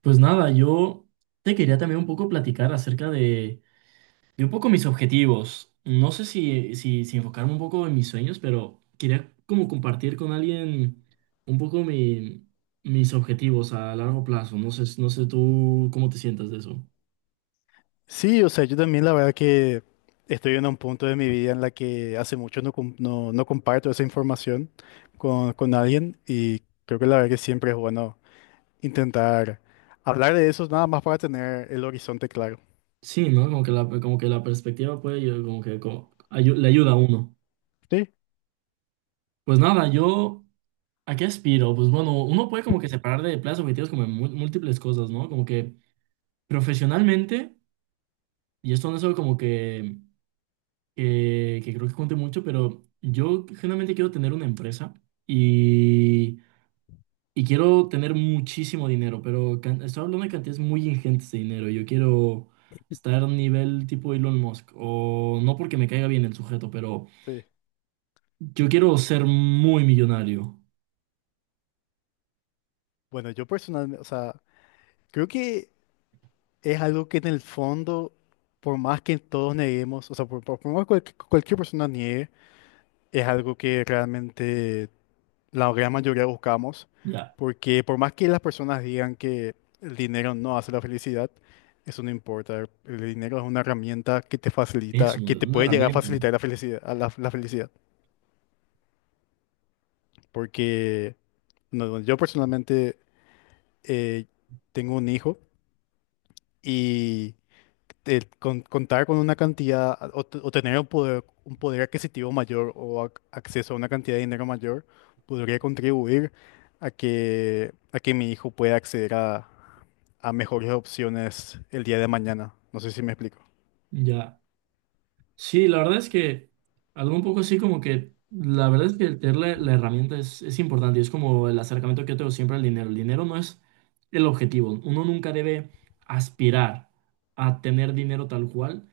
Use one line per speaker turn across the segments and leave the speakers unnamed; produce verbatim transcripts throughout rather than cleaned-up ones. Pues nada, yo te quería también un poco platicar acerca de, de un poco mis objetivos. No sé si, si, si enfocarme un poco en mis sueños, pero quería como compartir con alguien un poco mi- mis objetivos a largo plazo. No sé, no sé tú cómo te sientas de eso.
Sí, o sea, yo también la verdad que estoy en un punto de mi vida en la que hace mucho no, com- no, no comparto esa información con, con alguien y creo que la verdad que siempre es bueno intentar hablar de eso nada más para tener el horizonte claro.
Sí, ¿no? Como que la, como que la perspectiva puede, ayudar- como que como ayu- le ayuda a uno.
Sí,
Pues nada, yo, ¿a qué aspiro? Pues bueno, uno puede como que separar de planes objetivos como en mu- múltiples cosas, ¿no? Como que profesionalmente. Y esto no es algo como que, que, que creo que cuente mucho, pero yo generalmente quiero tener una empresa y, y quiero tener muchísimo dinero, pero can- estoy hablando de cantidades muy ingentes de dinero. Yo quiero estar a nivel tipo Elon Musk, o no porque me caiga bien el sujeto, pero
sí.
yo quiero ser muy millonario.
Bueno, yo personalmente, o sea, creo que es algo que en el fondo, por más que todos neguemos, o sea, por, por- por más que cualquier cualquier persona niegue, es algo que realmente la gran mayoría buscamos,
Ya,
porque por más que las personas digan que el dinero no hace la felicidad, eso no importa. El dinero es una herramienta que te facilita,
eso,
que te
una
puede llegar a
herramienta.
facilitar la felicidad, a la, la felicidad. Porque no, yo personalmente eh, tengo un hijo y eh, con- contar con una cantidad o, t- o tener un poder, un poder adquisitivo mayor o ac- acceso a una cantidad de dinero mayor podría contribuir a que, a que mi hijo pueda acceder a, a mejores opciones el día de mañana. No sé si me explico.
Ya. Sí, la verdad es que algo un poco así como que, la verdad es que el tener la, la herramienta es, es importante y es como el acercamiento que yo tengo siempre al dinero. El dinero no es el objetivo. Uno nunca debe aspirar a tener dinero tal cual,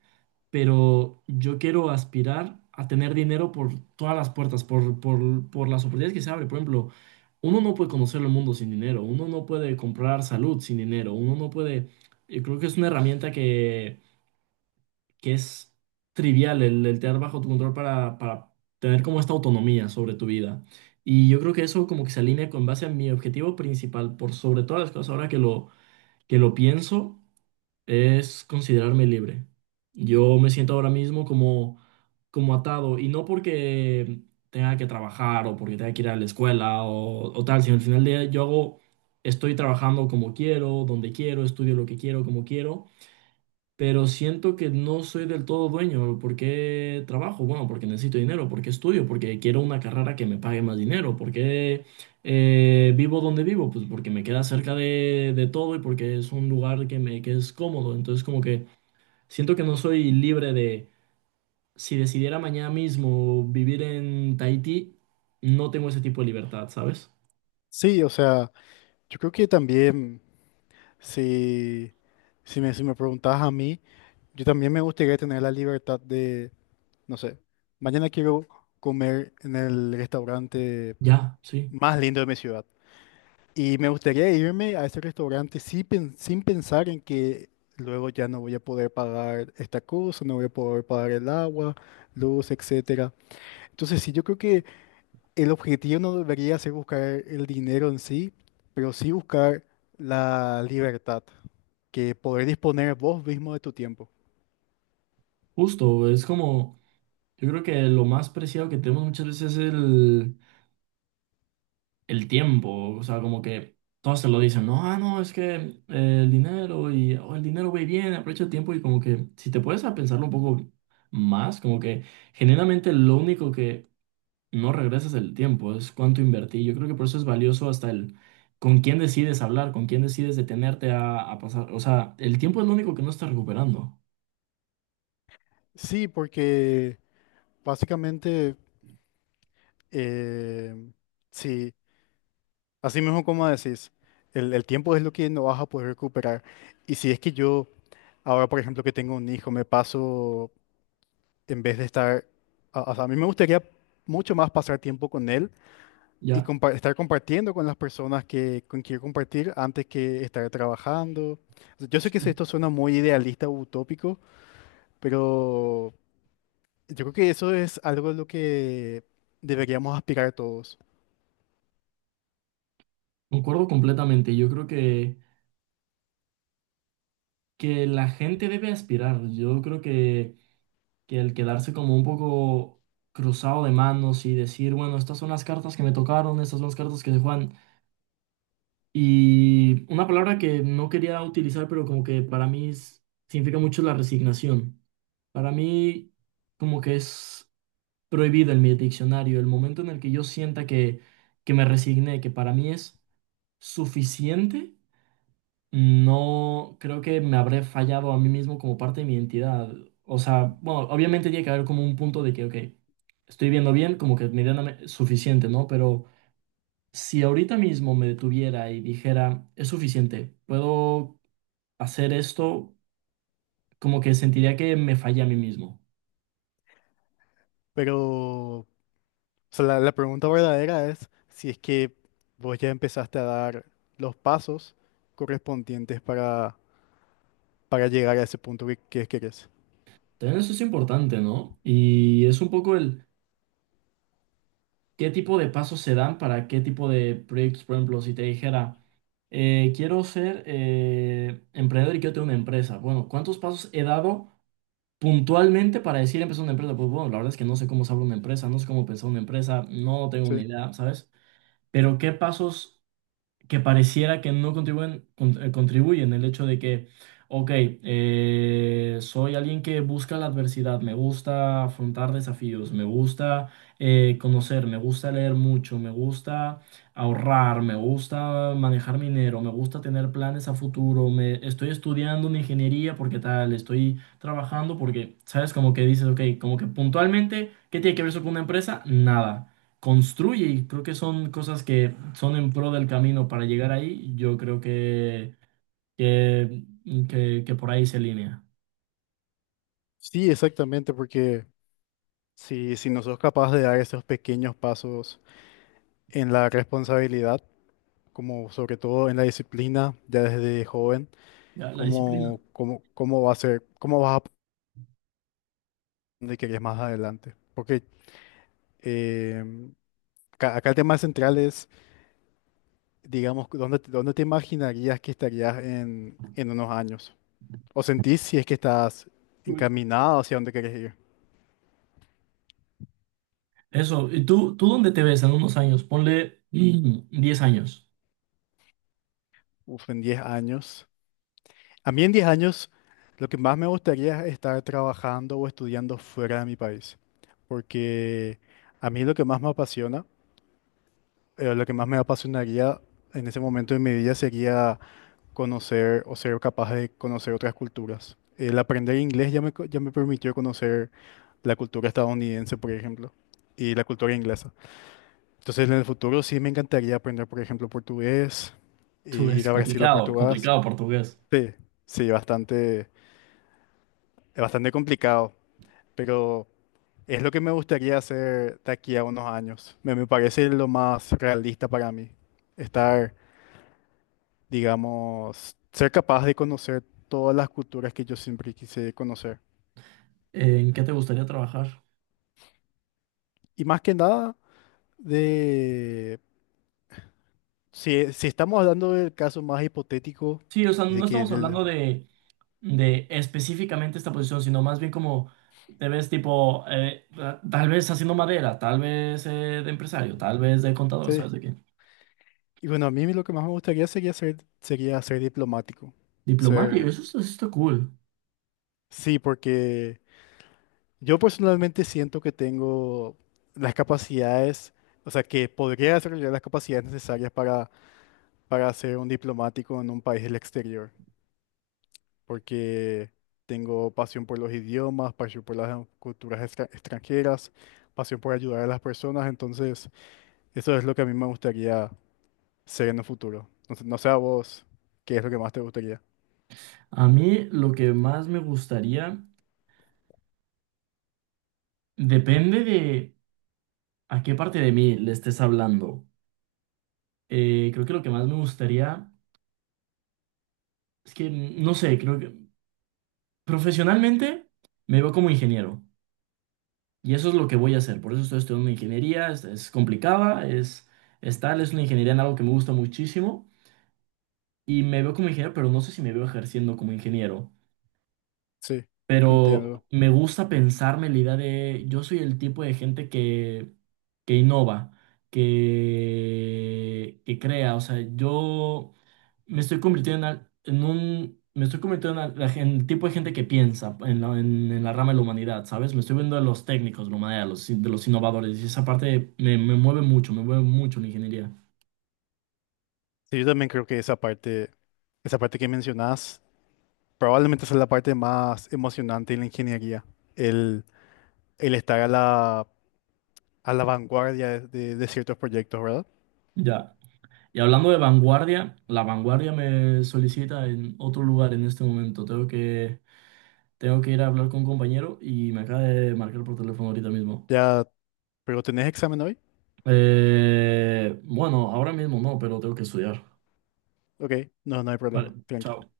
pero yo quiero aspirar a tener dinero por todas las puertas, por, por, por las oportunidades que se abren. Por ejemplo, uno no puede conocer el mundo sin dinero, uno no puede comprar salud sin dinero, uno no puede… Yo creo que es una herramienta que es trivial el, el tener bajo tu control para, para tener como esta autonomía sobre tu vida. Y yo creo que eso como que se alinea con base a mi objetivo principal, por sobre todas las cosas, ahora que lo, que lo pienso, es considerarme libre. Yo me siento ahora mismo como, como atado, y no porque tenga que trabajar o porque tenga que ir a la escuela o, o tal, sino al final del día yo hago, estoy trabajando como quiero, donde quiero, estudio lo que quiero, como quiero, pero siento que no soy del todo dueño. ¿Por qué trabajo? Bueno, porque necesito dinero, porque estudio, porque quiero una carrera que me pague más dinero, porque eh, vivo donde vivo, pues porque me queda cerca de, de todo y porque es un lugar que me que es cómodo. Entonces, como que siento que no soy libre de, si decidiera mañana mismo vivir en Tahití, no tengo ese tipo de libertad, ¿sabes?
Sí, o sea, yo creo que también si, si me, si me preguntas a mí, yo también me gustaría tener la libertad de, no sé, mañana quiero comer en el restaurante
Ya, sí,
más lindo de mi ciudad. Y me gustaría irme a ese restaurante sí pen- sin pensar en que luego ya no voy a poder pagar esta cosa, no voy a poder pagar el agua, luz, etcétera. Entonces sí, yo creo que el objetivo no debería ser buscar el dinero en sí, pero sí buscar la libertad, que poder disponer vos mismo de tu tiempo.
justo, es como, yo creo que lo más preciado que tenemos muchas veces es el el tiempo, o sea, como que todos se lo dicen, no, ah, no, es que eh, el dinero y oh, el dinero va y viene, aprovecha el tiempo y como que si te puedes a pensarlo un poco más, como que generalmente lo único que no regresa es el tiempo, es cuánto invertí. Yo creo que por eso es valioso hasta el con quién decides hablar, con quién decides detenerte a, a pasar, o sea, el tiempo es lo único que no estás recuperando,
Sí, porque básicamente, eh, sí, así mismo como decís, el, el tiempo es lo que no vas a poder recuperar. Y si es que yo ahora, por ejemplo, que tengo un hijo, me paso, en vez de estar, a- o sea, a mí me gustaría mucho más pasar tiempo con él y
ya.
compa- estar compartiendo con las personas que con quiero compartir antes que estar trabajando. O sea, yo sé que
Sí.
esto suena muy idealista o utópico, pero yo creo que eso es algo de lo que deberíamos aspirar todos.
Concuerdo completamente, yo creo que, que la gente debe aspirar, yo creo que… que el quedarse como un poco cruzado de manos y decir, bueno, estas son las cartas que me tocaron, estas son las cartas que se juegan. Y una palabra que no quería utilizar, pero como que para mí es- significa mucho la resignación. Para mí como que es prohibida en mi diccionario el momento en el que yo sienta que, que me resigné, que para mí es suficiente no creo que me habré fallado a mí mismo como parte de mi identidad. O sea, bueno, obviamente tiene que haber como un punto de que, ok, estoy viendo bien, como que medianamente suficiente, ¿no? Pero si ahorita mismo me detuviera y dijera, es suficiente, puedo hacer esto, como que sentiría que me fallé a mí mismo.
Pero, o sea, la, la pregunta verdadera es si es que vos ya empezaste a dar los pasos correspondientes para para llegar a ese punto que, que querés.
También eso es importante, ¿no? Y es un poco el qué tipo de pasos se dan para qué tipo de proyectos. Por ejemplo, si te dijera, eh, quiero ser eh, emprendedor y quiero tener una empresa. Bueno, ¿cuántos pasos he dado puntualmente para decir empezar una empresa? Pues bueno, la verdad es que no sé cómo se abre una empresa, no sé cómo pensar una empresa, no tengo
Sí.
ni idea, ¿sabes? Pero ¿qué pasos? Que pareciera que no contribuyen, con- eh, contribuyen el hecho de que, ok, eh, soy alguien que busca la adversidad, me gusta afrontar desafíos, me gusta eh, conocer, me gusta leer mucho, me gusta ahorrar, me gusta manejar mi dinero, me gusta tener planes a futuro, me estoy estudiando una ingeniería porque tal, estoy trabajando porque, ¿sabes? Como que dices, ok, como que puntualmente, ¿qué tiene que ver eso con una empresa? Nada construye y creo que son cosas que son en pro del camino para llegar ahí. Yo creo que, que, que, que por ahí se alinea
Sí, exactamente, porque si, si no sos capaz de dar esos pequeños pasos en la responsabilidad, como sobre todo en la disciplina, ya desde joven,
ya, la disciplina.
¿cómo, cómo, cómo va a ser, cómo vas a donde querés más adelante? Porque em, ca- acá el tema central es, digamos, ¿dónde, te- dónde te imaginarías que estarías en, en unos años? ¿O sentís si es que estás
Uy.
encaminado hacia donde querés ir?
Eso, ¿y tú, tú dónde te ves en unos años? Ponle mm, diez años.
Uf, en diez años. A mí en diez años lo que más me gustaría es estar trabajando o estudiando fuera de mi país, porque a mí lo que más me apasiona, eh, lo que más me apasionaría en ese momento de mi vida sería conocer o ser capaz de conocer otras culturas. El aprender inglés ya me, co- ya me permitió conocer la cultura estadounidense, por ejemplo, y la cultura inglesa. Entonces en el futuro sí me encantaría aprender, por ejemplo, portugués, e
Tú
ir
es
a Brasil o
complicado. Complicado,
Portugal.
complicado portugués.
Sí, sí, bastante. Es bastante complicado, pero es lo que me gustaría hacer de aquí a unos años. Me, me parece lo más realista para mí. Estar, digamos, ser capaz de conocer todas las culturas que yo siempre quise conocer.
¿En qué te gustaría trabajar?
Y más que nada, de si, si estamos hablando del caso más hipotético,
Sí, o sea, no
de que
estamos
del-
hablando de, de específicamente esta posición, sino más bien como te ves tipo, eh, ta- tal vez haciendo madera, tal vez eh, de empresario, tal vez de contador,
sí.
¿sabes de qué?
Y bueno, a mí lo que más me gustaría sería ser, sería ser diplomático.
Diplomático,
Ser,
eso está, eso está cool.
sí, porque yo personalmente siento que tengo las capacidades, o sea, que podría desarrollar las capacidades necesarias para, para ser un diplomático en un país del exterior, porque tengo pasión por los idiomas, pasión por las culturas extra- extranjeras, pasión por ayudar a las personas, entonces eso es lo que a mí me gustaría ser en el futuro. Entonces, no sé a vos, ¿qué es lo que más te gustaría?
A mí lo que más me gustaría depende de a qué parte de mí le estés hablando. Eh, creo que lo que más me gustaría es que, no sé, creo que profesionalmente me veo como ingeniero y eso es lo que voy a hacer. Por eso estoy estudiando ingeniería, es, es complicada, es, es tal, es una ingeniería en algo que me gusta muchísimo y me veo como ingeniero, pero no sé si me veo ejerciendo como ingeniero.
Sí,
Pero
entiendo.
me gusta pensarme la idea de yo soy el tipo de gente que, que innova, que, que crea, o sea, yo me estoy convirtiendo en, al- en un, me estoy convirtiendo en, al- la gen- el tipo de gente que piensa en la, en- en la rama de la humanidad, ¿sabes? Me estoy viendo de los técnicos, de la humanidad, los in- de los innovadores, y esa parte me, me mueve mucho, me mueve mucho la ingeniería.
Sí, yo también creo que esa parte, esa parte que mencionás probablemente esa es la parte más emocionante de la ingeniería, el, el estar a la, a la vanguardia de, de- de ciertos proyectos, ¿verdad?
Ya. Y hablando de vanguardia, la vanguardia me solicita en otro lugar en este momento. Tengo que Tengo que ir a hablar con un compañero y me acaba de marcar por teléfono ahorita mismo.
Ya, pero ¿tenés examen hoy?
Eh, bueno, ahora mismo no, pero tengo que estudiar.
Ok, no, no hay
Vale,
problema, tranqui.
chao.